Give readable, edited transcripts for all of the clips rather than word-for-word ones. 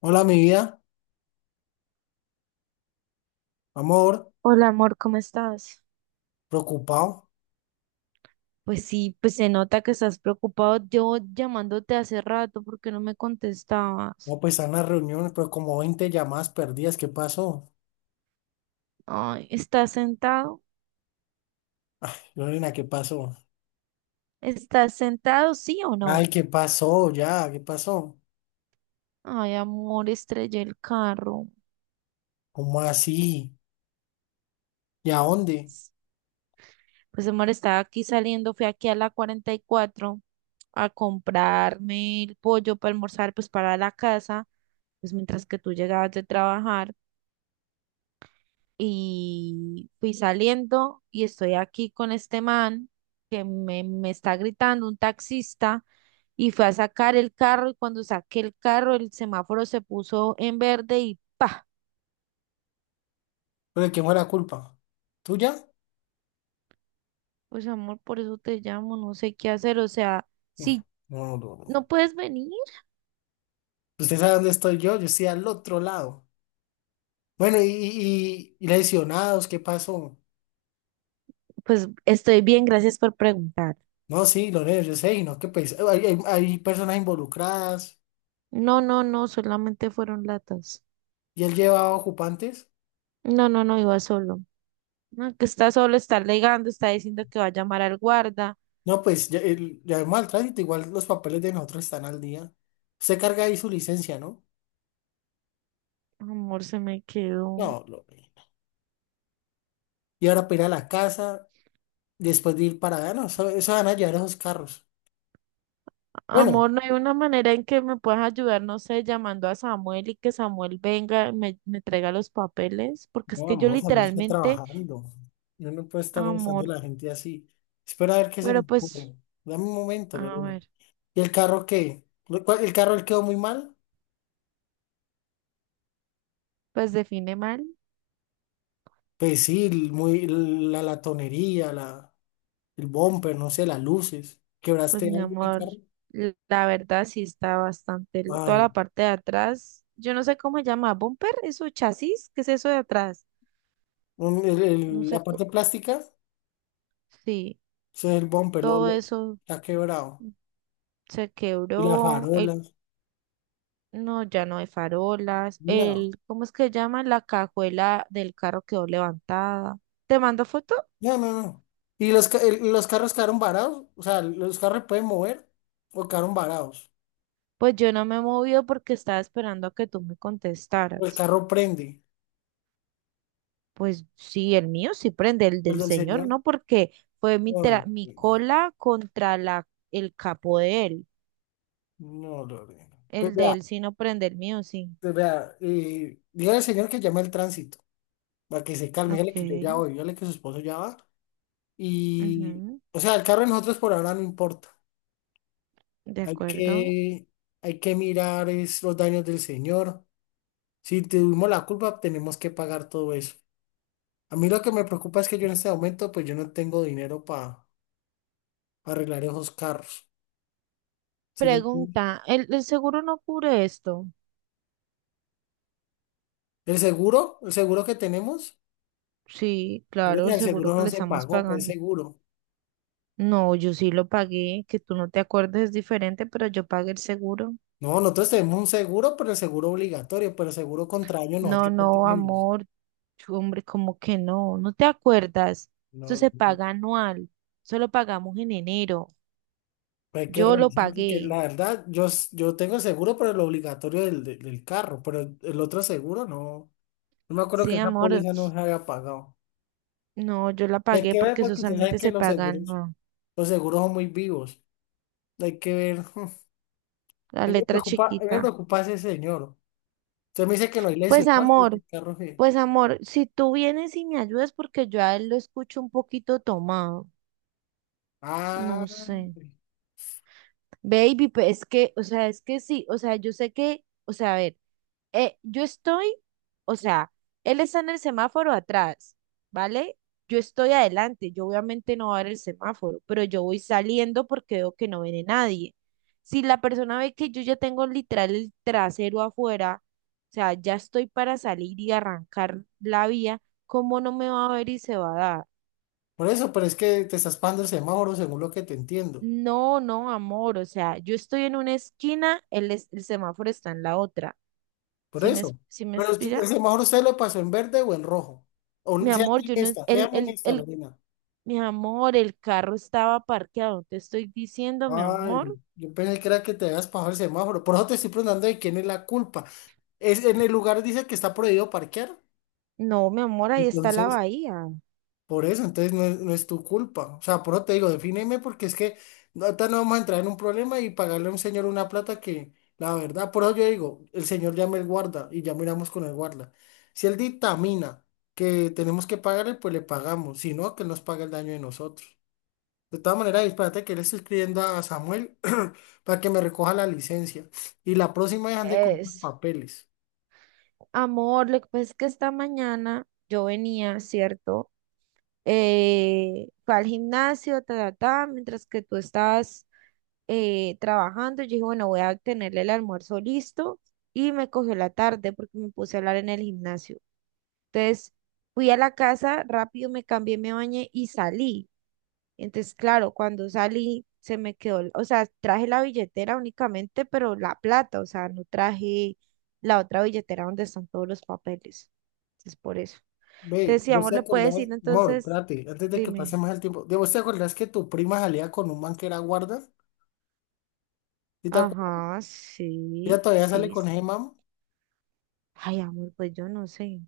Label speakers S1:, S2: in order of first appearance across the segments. S1: Hola, mi vida, amor,
S2: Hola amor, ¿cómo estás?
S1: preocupado.
S2: Pues sí, pues se nota que estás preocupado. Yo llamándote hace rato porque no me contestabas.
S1: No, pues están las reuniones, pero como 20 llamadas perdidas. ¿Qué pasó?
S2: Ay, ¿estás sentado?
S1: Lorena, ¿qué pasó?
S2: ¿Estás sentado, sí o no?
S1: Ay, ¿qué pasó? Ya, ¿qué pasó?
S2: Ay, amor, estrellé el carro.
S1: ¿Cómo así? ¿Y a dónde?
S2: Pues amor, estaba aquí saliendo, fui aquí a la 44 a comprarme el pollo para almorzar, pues para la casa, pues mientras que tú llegabas de trabajar. Y fui saliendo y estoy aquí con este man que me está gritando, un taxista, y fue a sacar el carro y cuando saqué el carro el semáforo se puso en verde y ¡pa!
S1: ¿Pero de quién fue la culpa? ¿Tuya?
S2: Pues amor, por eso te llamo, no sé qué hacer, o sea,
S1: No,
S2: si
S1: no, no. no.
S2: no puedes venir,
S1: ¿Usted sabe dónde estoy yo? Yo estoy al otro lado. Bueno, y lesionados, ¿qué pasó?
S2: pues estoy bien, gracias por preguntar.
S1: No, sí, Lorena, yo sé, y no, que pues, hay personas involucradas
S2: No, no, no, solamente fueron latas.
S1: y él llevaba ocupantes.
S2: No, no, no, iba solo. No, que está solo, está alegando, está diciendo que va a llamar al guarda.
S1: No, pues ya, ya vemos al tránsito, igual los papeles de nosotros están al día. Usted carga ahí su licencia, ¿no?
S2: Amor, se me quedó.
S1: No, lo. Y ahora para ir a la casa, después de ir para allá, no, eso van a llevar esos carros. Bueno,
S2: Amor, no hay una manera en que me puedas ayudar, no sé, llamando a Samuel y que Samuel venga, me traiga los papeles, porque es
S1: no,
S2: que yo
S1: amor, Samuel está
S2: literalmente,
S1: trabajando. Yo no puedo estar molestando
S2: amor,
S1: a la gente así. Espera a ver qué se me
S2: pero pues,
S1: ocurre. Dame un momento,
S2: a
S1: Lorena.
S2: ver,
S1: ¿Y el carro qué? ¿El carro le quedó muy mal?
S2: pues define mal,
S1: Pues sí, muy, la latonería, el bumper, no sé, las luces.
S2: pues
S1: ¿Quebraste
S2: mi
S1: algo de
S2: amor,
S1: carro?
S2: la verdad sí está bastante, toda
S1: Ay.
S2: la parte de atrás, yo no sé cómo se llama, bumper, eso, chasis, ¿qué es eso de atrás? No sé,
S1: La parte plástica, o
S2: sí,
S1: sea, el bumper
S2: todo eso
S1: está quebrado.
S2: se
S1: Y las
S2: quebró, el.
S1: farolas.
S2: No, ya no hay farolas.
S1: No,
S2: El, ¿cómo es que llama? La cajuela del carro quedó levantada. ¿Te mando foto?
S1: no, no, no. Y los carros quedaron varados. O sea, los carros pueden mover o quedaron varados.
S2: Pues yo no me he movido porque estaba esperando a que tú me
S1: El
S2: contestaras.
S1: carro prende.
S2: Pues sí, el mío sí prende, el
S1: El
S2: del
S1: del
S2: señor
S1: señor.
S2: no, porque fue
S1: Ay,
S2: mi cola contra la, el capo de él.
S1: no, Lorena. Pues
S2: El de
S1: vea,
S2: él sí no prende, el mío sí.
S1: pues vea. Dígale al señor que llame al tránsito para que se calme.
S2: Ok,
S1: Dígale que yo ya voy. Dígale que su esposo ya va. Y,
S2: ujú,
S1: o sea, el carro de nosotros por ahora no importa.
S2: de
S1: Hay
S2: acuerdo.
S1: que, hay que mirar es los daños del Señor. Si tuvimos la culpa, tenemos que pagar todo eso. A mí lo que me preocupa es que yo en este momento, pues yo no tengo dinero para arreglar esos carros. ¿Sí me entiende?
S2: Pregunta, ¿el seguro no cubre esto?
S1: El seguro que tenemos,
S2: Sí, claro,
S1: Lorena,
S2: el
S1: el
S2: seguro
S1: seguro
S2: que
S1: no
S2: le
S1: se
S2: estamos
S1: pagó, ¿cuál
S2: pagando.
S1: seguro?
S2: No, yo sí lo pagué, que tú no te acuerdes es diferente, pero yo pagué el seguro.
S1: No, nosotros tenemos un seguro, pero el seguro obligatorio, pero el seguro contra daño
S2: No,
S1: nosotros no
S2: no,
S1: tenemos.
S2: amor, hombre, como que no, no te acuerdas. Eso
S1: No,
S2: se
S1: pues,
S2: paga anual, eso lo pagamos en enero.
S1: hay que
S2: Yo lo
S1: revisar porque
S2: pagué,
S1: la verdad, yo tengo el seguro, pero el obligatorio del carro, pero el otro seguro no. No me acuerdo
S2: sí,
S1: que esa
S2: amor,
S1: póliza no se haya pagado.
S2: no, yo la
S1: Y hay
S2: pagué
S1: que ver
S2: porque eso
S1: porque usted sabe
S2: solamente
S1: que
S2: se
S1: los
S2: paga,
S1: seguros,
S2: no,
S1: los seguros son muy vivos. Hay que ver.
S2: la
S1: A mí me
S2: letra
S1: preocupa, a mí me
S2: chiquita.
S1: preocupa ese señor. Usted me dice que no hay
S2: Pues,
S1: lesionados, pero que
S2: amor,
S1: el carro.
S2: pues, amor, si tú vienes y me ayudas porque yo a él lo escucho un poquito tomado,
S1: Ah,
S2: no sé. Baby, pues es que, o sea, es que sí, o sea, yo sé que, o sea, a ver, yo estoy, o sea, él está en el semáforo atrás, ¿vale? Yo estoy adelante, yo obviamente no voy a ver el semáforo, pero yo voy saliendo porque veo que no viene nadie. Si la persona ve que yo ya tengo literal el trasero afuera, o sea, ya estoy para salir y arrancar la vía, ¿cómo no me va a ver y se va a dar?
S1: por eso, pero es que te estás pagando el semáforo según lo que te entiendo.
S2: No, no, amor, o sea, yo estoy en una esquina, el semáforo está en la otra.
S1: Por
S2: si me,
S1: eso.
S2: si me
S1: Pero el
S2: inspira?
S1: semáforo usted lo pasó en verde o en rojo. O
S2: Mi
S1: sea,
S2: amor,
S1: muy
S2: yo no,
S1: honesta, sea muy honesta, Lorena.
S2: mi amor, el carro estaba parqueado, te estoy diciendo, mi amor.
S1: Ay, yo pensé que era que te habías pasado el semáforo. Por eso te estoy preguntando de quién es la culpa. En el lugar dice que está prohibido parquear.
S2: No, mi amor, ahí está la
S1: Entonces,
S2: bahía.
S1: por eso, entonces no es tu culpa. O sea, por eso te digo, defíneme porque es que no, ahorita no vamos a entrar en un problema y pagarle a un señor una plata que, la verdad, por eso yo digo, el señor llame el guarda y ya miramos con el guarda. Si él dictamina que tenemos que pagarle, pues le pagamos. Si no, que él nos paga el daño de nosotros. De todas maneras, espérate que le estoy escribiendo a Samuel para que me recoja la licencia. Y la próxima vez ande con los
S2: Es,
S1: papeles.
S2: amor, lo que pasa es que esta mañana yo venía, ¿cierto? Fue al gimnasio, ta, ta, ta, mientras que tú estabas trabajando. Yo dije, bueno, voy a tenerle el almuerzo listo y me cogió la tarde porque me puse a hablar en el gimnasio. Entonces fui a la casa, rápido me cambié, me bañé y salí. Entonces, claro, cuando salí se me quedó, o sea, traje la billetera únicamente, pero la plata, o sea, no traje la otra billetera donde están todos los papeles. Entonces, por eso.
S1: Ve, vos
S2: Decíamos,
S1: te
S2: le puede decir
S1: acordás, Mor,
S2: entonces,
S1: espérate, antes de que pase
S2: dime.
S1: más el tiempo. ¿De vos te acordás que tu prima salía con un man que era guarda? ¿Y te acuerdas?
S2: Ajá,
S1: Ella
S2: sí,
S1: todavía sale
S2: sí,
S1: con ese
S2: sí.
S1: man.
S2: Ay, amor, pues yo no sé.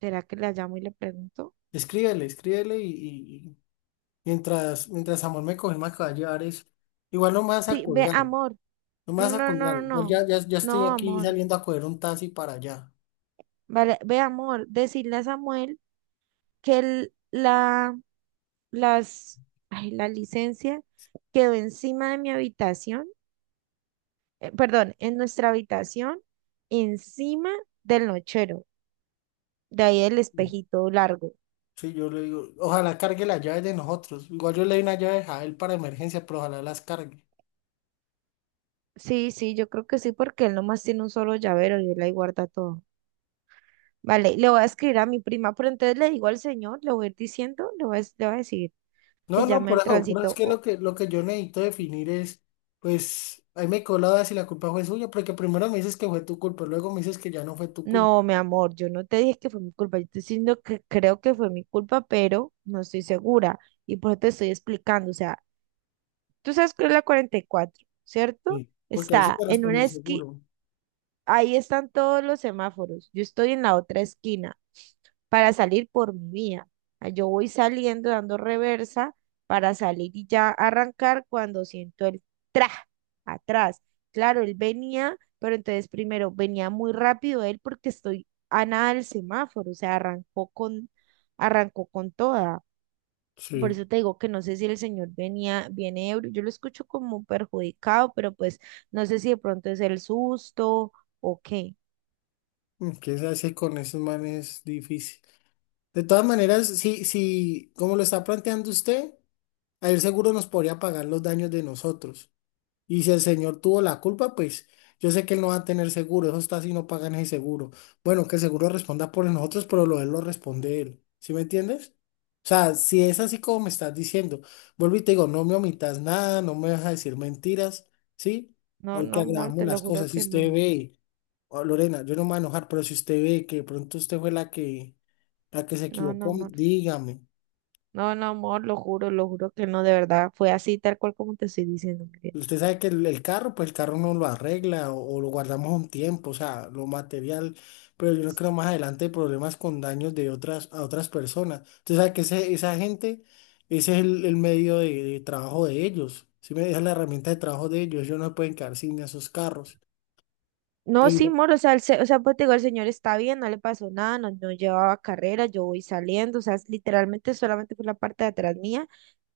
S2: ¿Será que le llamo y le pregunto?
S1: Escríbele, escríbele y mientras Samuel me coge más que va a llevar eso. Igual no me vas a
S2: Sí, ve,
S1: colgar,
S2: amor.
S1: no me
S2: No,
S1: vas a
S2: no, no,
S1: colgar.
S2: no,
S1: Igual
S2: no.
S1: ya, ya, ya estoy
S2: No,
S1: aquí
S2: amor.
S1: saliendo a coger un taxi para allá.
S2: Vale, ve, amor, decirle a Samuel que las, ay, la licencia quedó encima de mi habitación, perdón, en nuestra habitación, encima del nochero, de ahí el espejito largo.
S1: Sí, yo le digo, ojalá cargue las llaves de nosotros. Igual yo le doy una llave a él para emergencia, pero ojalá las cargue.
S2: Sí, sí, yo creo que sí, porque él nomás tiene un solo llavero y él ahí guarda todo. Vale, le voy a escribir a mi prima, pero entonces le digo al señor, le voy a ir diciendo, le voy a decir
S1: No,
S2: que
S1: no,
S2: llame al
S1: por eso es
S2: tránsito.
S1: que lo que lo que yo necesito definir es, pues, ahí me quedó la duda si la culpa fue suya, porque primero me dices que fue tu culpa, luego me dices que ya no fue tu culpa.
S2: No, mi amor, yo no te dije que fue mi culpa, yo te estoy diciendo que creo que fue mi culpa, pero no estoy segura y por eso te estoy explicando. O sea, tú sabes que es la 44, ¿cierto?
S1: Sí, porque ahí sí
S2: Está
S1: te
S2: en
S1: responde
S2: una
S1: el
S2: esquina.
S1: seguro.
S2: Ahí están todos los semáforos. Yo estoy en la otra esquina para salir por mi vía. Ah, yo voy saliendo dando reversa para salir y ya arrancar cuando siento el tra atrás. Claro, él venía, pero entonces primero venía muy rápido él porque estoy a nada del semáforo, o sea, arrancó con toda. Por
S1: Sí.
S2: eso te digo que no sé si el señor venía, viene ebrio, yo lo escucho como perjudicado, pero pues no sé si de pronto es el susto o qué.
S1: Mm, ¿qué se hace con esos manes? Es difícil. De todas maneras, si, como lo está planteando usted, ahí el seguro nos podría pagar los daños de nosotros. Y si el señor tuvo la culpa, pues yo sé que él no va a tener seguro, eso está si no pagan ese seguro. Bueno, que el seguro responda por nosotros, pero lo de él lo responde él. ¿Sí me entiendes? O sea, si es así como me estás diciendo, vuelvo y te digo, no me omitas nada, no me vas a decir mentiras, ¿sí?
S2: No, no,
S1: Porque
S2: amor,
S1: agravamos
S2: te lo
S1: las
S2: juro
S1: cosas. Si
S2: que
S1: usted
S2: no.
S1: ve, oh, Lorena, yo no me voy a enojar, pero si usted ve que de pronto usted fue la que se
S2: No, no,
S1: equivocó,
S2: amor.
S1: dígame.
S2: No, no, amor, lo juro que no, de verdad. Fue así, tal cual como te estoy diciendo, Miguel.
S1: Usted sabe que el carro, pues el carro no lo arregla o lo guardamos un tiempo, o sea, lo material, pero yo no creo más adelante hay problemas con daños de otras, a otras personas. Usted sabe que esa gente, ese es el medio de trabajo de ellos, si me dejan la herramienta de trabajo de ellos, ellos no se pueden quedar sin esos carros.
S2: No, sí,
S1: Pero
S2: amor, o sea, o sea, pues te digo, el señor está bien, no le pasó nada, no, no llevaba carrera, yo voy saliendo, o sea, es literalmente solamente fue la parte de atrás mía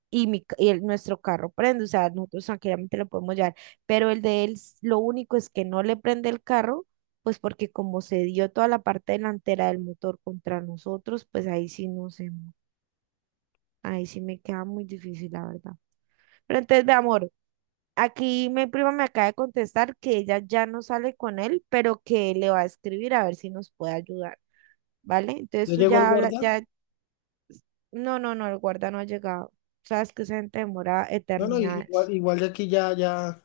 S2: y, mi, ca- y el- nuestro carro prende, o sea, nosotros tranquilamente lo podemos llevar, pero el de él, lo único es que no le prende el carro, pues porque como se dio toda la parte delantera del motor contra nosotros, pues ahí sí no sé. Ahí sí me queda muy difícil, la verdad. Pero entonces, de amor, aquí mi prima me acaba de contestar que ella ya no sale con él, pero que le va a escribir a ver si nos puede ayudar, ¿vale? Entonces
S1: ya
S2: tú
S1: llegó el
S2: ya hablas,
S1: guarda,
S2: ya, no, no, no, el guarda no ha llegado. Sabes que esa gente demora
S1: no, no, i-
S2: eternidades.
S1: igual, igual de aquí ya, ya,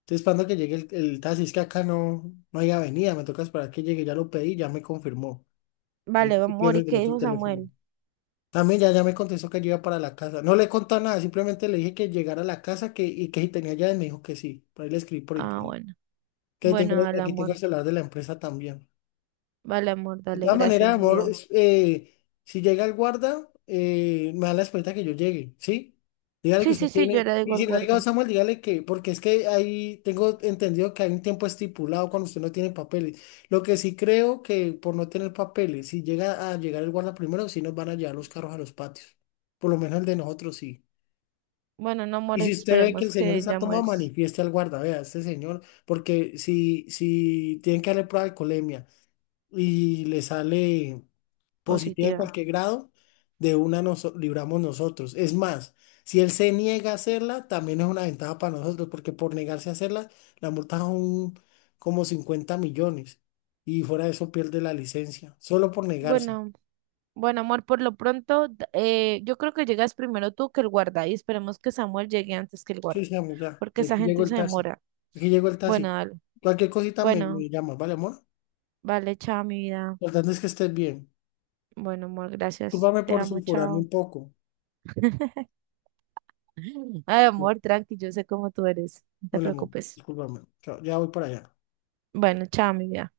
S1: estoy esperando que llegue el taxi, es que acá no, no hay avenida, me toca esperar que llegue, ya lo pedí, ya me confirmó.
S2: Vale,
S1: Ahí estoy
S2: amor,
S1: pidiendo
S2: ¿y
S1: el del
S2: qué
S1: otro
S2: dijo
S1: teléfono.
S2: Samuel?
S1: También ya, ya me contestó que yo iba para la casa. No le he contado nada, simplemente le dije que llegara a la casa que, y que si tenía llaves, me dijo que sí. Por ahí le escribí por
S2: Ah,
S1: internet.
S2: bueno,
S1: Que tengo,
S2: bueno, dale,
S1: aquí tengo
S2: amor,
S1: el celular de la empresa también.
S2: vale, amor,
S1: De
S2: dale,
S1: todas maneras,
S2: gracias, mi
S1: amor,
S2: vida.
S1: si llega el guarda, me da la esperanza que yo llegue, ¿sí? Dígale que
S2: Sí,
S1: usted
S2: sí, sí, yo
S1: tiene,
S2: le
S1: y
S2: digo al
S1: si no ha llegado
S2: guarda.
S1: Samuel, dígale que, porque es que ahí tengo entendido que hay un tiempo estipulado cuando usted no tiene papeles. Lo que sí creo que por no tener papeles, si llega a llegar el guarda primero, sí nos van a llevar los carros a los patios. Por lo menos el de nosotros sí.
S2: Bueno, no,
S1: Y
S2: amor,
S1: si usted ve que el
S2: esperemos
S1: señor
S2: que
S1: está tomado,
S2: Samuel es
S1: manifieste al guarda, vea, este señor, porque si tienen que darle prueba de alcoholemia y le sale positiva en
S2: positiva.
S1: cualquier grado, de una nos libramos nosotros. Es más, si él se niega a hacerla, también es una ventaja para nosotros, porque por negarse a hacerla, la multa son como 50 millones y fuera de eso pierde la licencia, solo por negarse.
S2: Bueno. Bueno, amor, por lo pronto, yo creo que llegas primero tú que el guarda y esperemos que Samuel llegue antes que el guarda,
S1: Sí, sí, amor, ya.
S2: porque esa
S1: Aquí llegó
S2: gente
S1: el
S2: se
S1: taxi.
S2: demora.
S1: Aquí llegó el
S2: Bueno,
S1: taxi.
S2: dale.
S1: Cualquier cosita me,
S2: Bueno,
S1: me llamas, ¿vale, amor? Lo
S2: vale, chao, mi vida.
S1: importante es que estés bien.
S2: Bueno, amor, gracias.
S1: Discúlpame
S2: Te
S1: por
S2: amo,
S1: sulfurarme
S2: chao.
S1: un poco.
S2: Ay, amor, tranqui, yo sé cómo tú eres. No te
S1: Vale, amor,
S2: preocupes.
S1: discúlpame. Chao. Ya voy para allá.
S2: Bueno, chao, mi vida.